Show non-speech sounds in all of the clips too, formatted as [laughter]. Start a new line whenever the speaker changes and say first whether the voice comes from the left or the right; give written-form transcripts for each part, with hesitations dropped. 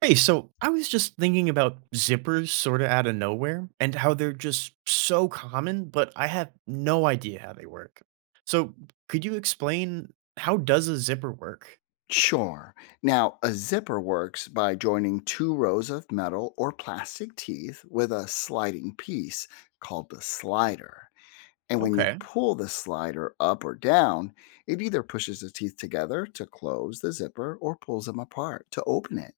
right: Hey, so I was just thinking about zippers sort of out of nowhere and how they're just so common, but I have no idea how they work. So, could you explain how does a zipper work?
left: Sure. Now, a zipper works by joining two rows of metal or plastic teeth with a sliding piece called the slider. And when you
right: Okay.
left: pull the slider up or down, it either pushes the teeth together to close the zipper or pulls them apart to open it.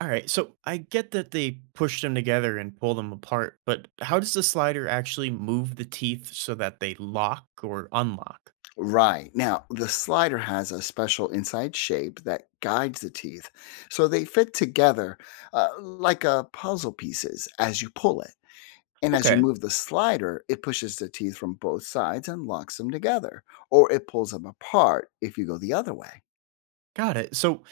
right: All right, so I get that they push them together and pull them apart, but how does the slider actually move the teeth so that they lock or unlock?
left: Right. Now, the slider has a special inside shape that guides the teeth so they fit together like puzzle pieces as you pull it. And as you
right: Okay.
left: move the slider, it pushes the teeth from both sides and locks them together, or it pulls them apart if you go the other way.
right: Got it. So,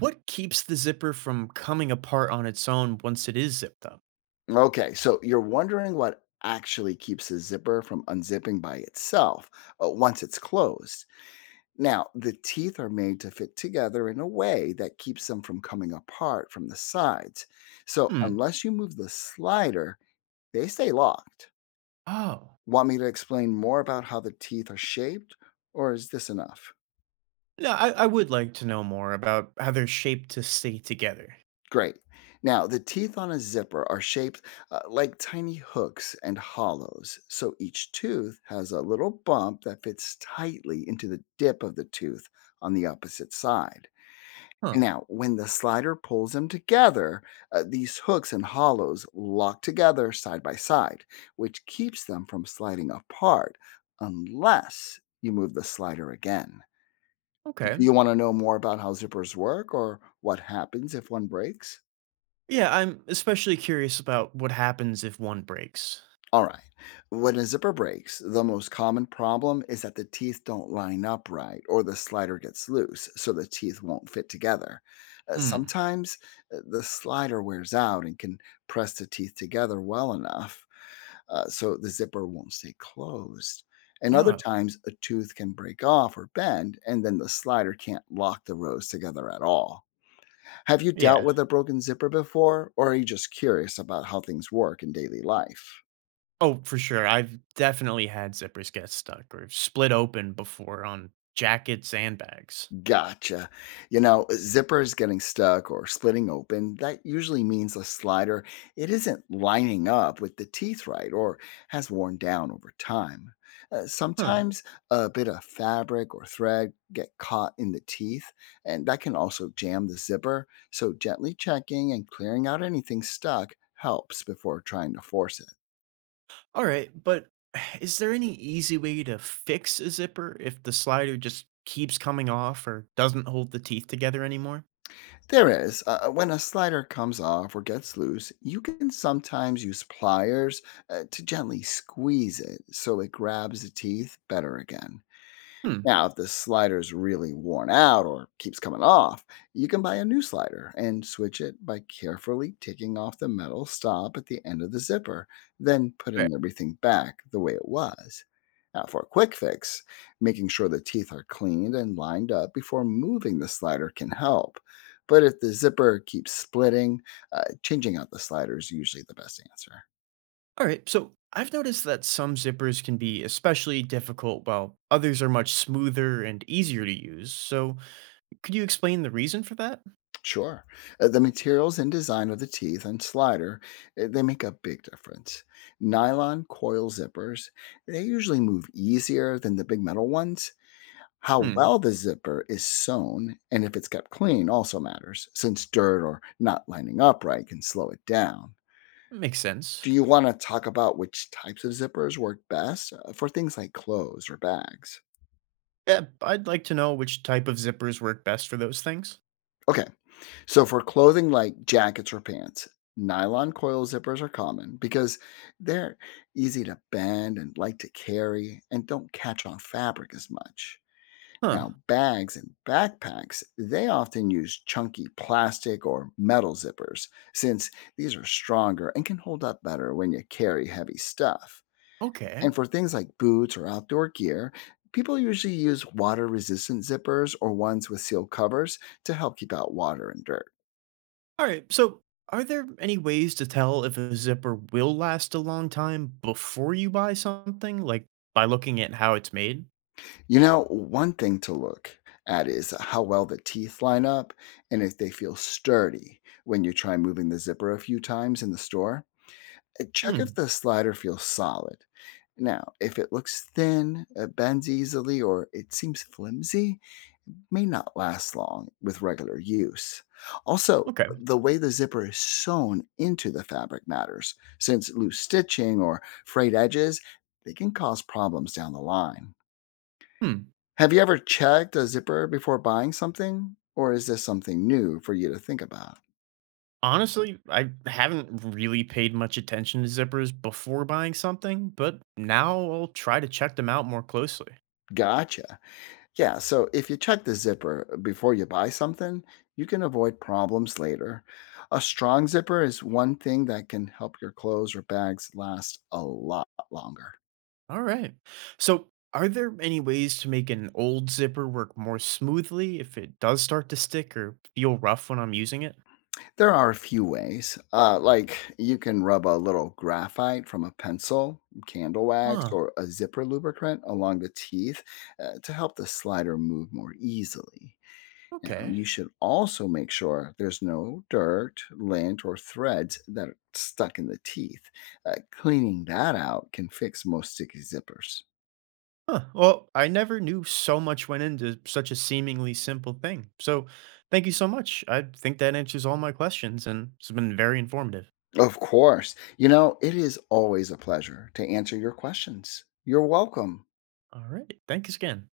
right: what keeps the zipper from coming apart on its own once it is zipped up?
left: Okay, so you're wondering what actually keeps the zipper from unzipping by itself once it's closed. Now, the teeth are made to fit together in a way that keeps them from coming apart from the sides. So,
right: Hmm.
left: unless you move the slider, they stay locked.
right: Oh.
left: Want me to explain more about how the teeth are shaped, or is this enough?
right: No, I would like to know more about how they're shaped to stay together.
left: Great. Now, the teeth on a zipper are shaped like tiny hooks and hollows. So each tooth has a little bump that fits tightly into the dip of the tooth on the opposite side.
right: Huh.
left: Now, when the slider pulls them together, these hooks and hollows lock together side by side, which keeps them from sliding apart unless you move the slider again. Do
right: Okay.
left: you want to know more about how zippers work or what happens if one breaks?
right: Yeah, I'm especially curious about what happens if one breaks.
left: All right. When a zipper breaks, the most common problem is that the teeth don't line up right or the slider gets loose, so the teeth won't fit together.
right: Mm.
left: Sometimes the slider wears out and can press the teeth together well enough so the zipper won't stay closed. And other
right: Oh.
left: times, a tooth can break off or bend, and then the slider can't lock the rows together at all. Have you dealt
right: Yeah.
left: with a broken zipper before, or are you just curious about how things work in daily life?
right: Oh, for sure. I've definitely had zippers get stuck or split open before on jackets and bags.
left: Gotcha. You know, zippers getting stuck or splitting open, that usually means the slider it isn't lining up with the teeth right or has worn down over time.
right: Huh.
left: Sometimes a bit of fabric or thread get caught in the teeth and that can also jam the zipper, so gently checking and clearing out anything stuck helps before trying to force it.
right: All right, but [sighs] is there any easy way to fix a zipper if the slider just keeps coming off or doesn't hold the teeth together anymore?
left: There is. When a slider comes off or gets loose, you can sometimes use pliers to gently squeeze it so it grabs the teeth better again.
right: Hmm.
left: Now, if the slider's really worn out or keeps coming off, you can buy a new slider and switch it by carefully taking off the metal stop at the end of the zipper, then putting everything back the way it was. Now, for a quick fix, making sure the teeth are cleaned and lined up before moving the slider can help. But if the zipper keeps splitting, changing out the slider is usually the best answer.
right: All right, so I've noticed that some zippers can be especially difficult while others are much smoother and easier to use. So, could you explain the reason for that?
left: Sure. The materials and design of the teeth and slider, they make a big difference. Nylon coil zippers, they usually move easier than the big metal ones. How
right: Hmm,
left: well the zipper is sewn and if it's kept clean also matters, since dirt or not lining up right can slow it down.
right: makes sense.
left: Do you want to talk about which types of zippers work best for things like clothes or bags?
right: Yeah, I'd like to know which type of zippers work best for those things.
left: Okay. So for clothing like jackets or pants, nylon coil zippers are common because they're easy to bend and light to carry and don't catch on fabric as much.
right: Huh,
left: Now, bags and backpacks, they often use chunky plastic or metal zippers since these are stronger and can hold up better when you carry heavy stuff.
right: okay.
left: And for things like boots or outdoor gear, people usually use water resistant zippers or ones with sealed covers to help keep out water and dirt.
right: All right, so are there any ways to tell if a zipper will last a long time before you buy something, like by looking at how it's made?
left: You know, one thing to look at is how well the teeth line up and if they feel sturdy when you try moving the zipper a few times in the store. Check if
right: Hmm,
left: the slider feels solid. Now, if it looks thin, it bends easily, or it seems flimsy, it may not last long with regular use. Also,
right: okay.
left: the way the zipper is sewn into the fabric matters, since loose stitching or frayed edges, they can cause problems down the line.
right: Hmm.
left: Have you ever checked a zipper before buying something? Or is this something new for you to think about?
right: Honestly, I haven't really paid much attention to zippers before buying something, but now I'll try to check them out more closely.
left: Gotcha. Yeah, so if you check the zipper before you buy something, you can avoid problems later. A strong zipper is one thing that can help your clothes or bags last a lot longer.
right: All right. So, are there any ways to make an old zipper work more smoothly if it does start to stick or feel rough when I'm using it?
left: There are a few ways, like you can rub a little graphite from a pencil, candle wax,
right: Huh.
left: or a zipper lubricant along the teeth to help the slider move more easily. Now,
right: Okay.
left: you should also make sure there's no dirt, lint, or threads that are stuck in the teeth. Cleaning that out can fix most sticky zippers.
right: Huh. Well, I never knew so much went into such a seemingly simple thing. So, thank you so much. I think that answers all my questions and it's been very informative.
left: Of course, you know, it is always a pleasure to answer your questions. You're welcome.
right: All right. Thanks again.